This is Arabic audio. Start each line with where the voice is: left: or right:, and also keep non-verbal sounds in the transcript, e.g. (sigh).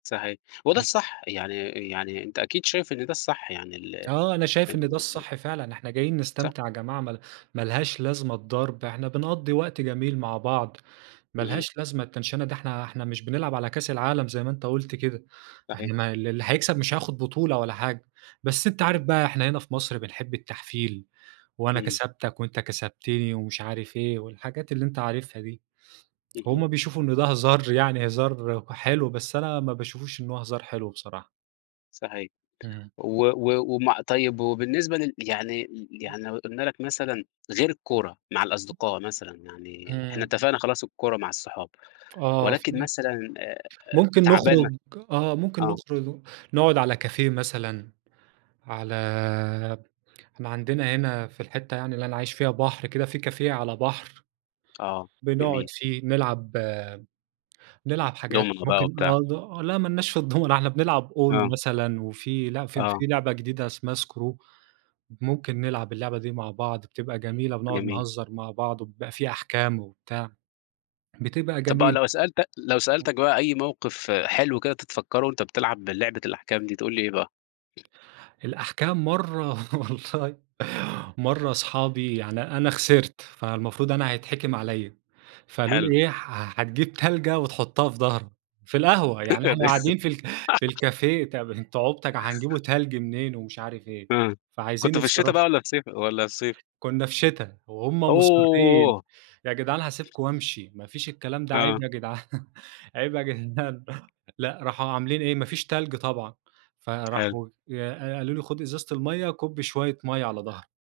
left: صحيح. وده
right: إمم.
left: الصح، يعني يعني أنت أكيد شايف إن ده الصح يعني ال
right: آه، أنا شايف إن ده
left: (unintelligible)
right: الصح فعلًا. إحنا جايين
left: صح.
right: نستمتع يا جماعة ما ما لهاش لازمة الضرب. إحنا بنقضّي وقت جميل مع بعض، ما
left: إمم.
right: لهاش لازمة التَنْشَنة دي، إحنا إحنا مش بنلعب على كاس العالم زي ما أنت قُلت كده،
left: صحيح.
right: إحنا ما ال اللي هيكسب مش هياخُد بطولة ولا حاجة. بس أنت
left: إمم.
right: عارف بقى إحنا هنا في مصر بنحب التحفيل، وأنا
left: إمم.
right: كسبتك وأنت كسبتني ومش عارف إيه، والحاجات اللي أنت عارفها دي.
left: اهم.
right: هم بيشوفوا إن ده هزار يعني هزار وحلو، بس أنا ما باشوفش إن هو هزار حلو بصراحة.
left: صحيح.
right: إمم.
left: و و ومع طيب وبالنسبة لل يعني ل
right: إمم.
left: يعني لو قُلنا لك مثلًا غير الكورة مع الأصدقاء مثلًا، يعني إحنا
right: إمم.
left: اتفقنا خلاص الكورة مع الصحاب
right: آه،
left: ولكن
right: في
left: مثلًا آآ
right: ممكن
left: تعبان
right: نخرج آه. ممكن
left: آه.
right: نخرُج نقعُد على كافيه مثلًا، على إحنا عندنا هنا في الحتّة يعني اللي أنا عايش فيها بحر كده، في كافيه على بحر
left: آه،
right: بنقعد
left: جميل.
right: فيه. نلعب نلعب حاجات
left: دومنة بقى
right: ممكن
left: بتاع.
right: آه، ل لأ ما لناش في الدومنة، إحنا بنلعب أونو
left: آه.
right: مثلًا، وفي ل في
left: آه.
right: في لعبة جديدة اسمها Skrew، ممكن نلعب اللعبة دي مع بعض بتبقى جميلة، بنقعُد
left: جميل.
right: نهزّر مع بعض، وبيبقى في أحكام وبتاع، بتبقى
left: طَب بقى
right: جميلة.
left: لو سألت لو سألتك بقى أي موقف حلو كده تتفكّره وأنت بتلعب لعبة الأحكام دي تقول لي إيه بقى؟
right: الأحكام مرّة والله، مرّة اصحابي يعني أنا خسرت، فالمفروض أنا هيتحكِم عليّا. فقالوا لي
left: حلو.
right: إيه: "ح هتجيب تلجة وتحُطّها في ضهرك." في القهوة، يعني إحنا قاعدين
left: (unintelligible)
right: في ال في
left: (laughs)
right: الكافيه، طَب أنتم عُبط ك هنجيبوا تَلْج منين ومش عارف إيه،
left: إمم.
right: فعايزين
left: كنتوا في الشِتا
right: يتصرّفوا
left: بقى والّا في صيف والّا الصيف؟
right: كُنّا في شِتا وهم مُصرِّين
left: أوه!
right: "ياجدعان هاسيبكم وأمشي ما فيش الكلام ده
left: آه.
right: عيب يا جِدعان، عيب يا جدعان." لأ، راحوا عاملين إيه، ما فيش تَلْج طبعًا
left: حلو.
right: فراحوا يا ق قالوا لي: "خُد إزازة المَيَّة، كُب شوية مَيَّة على ضهرك."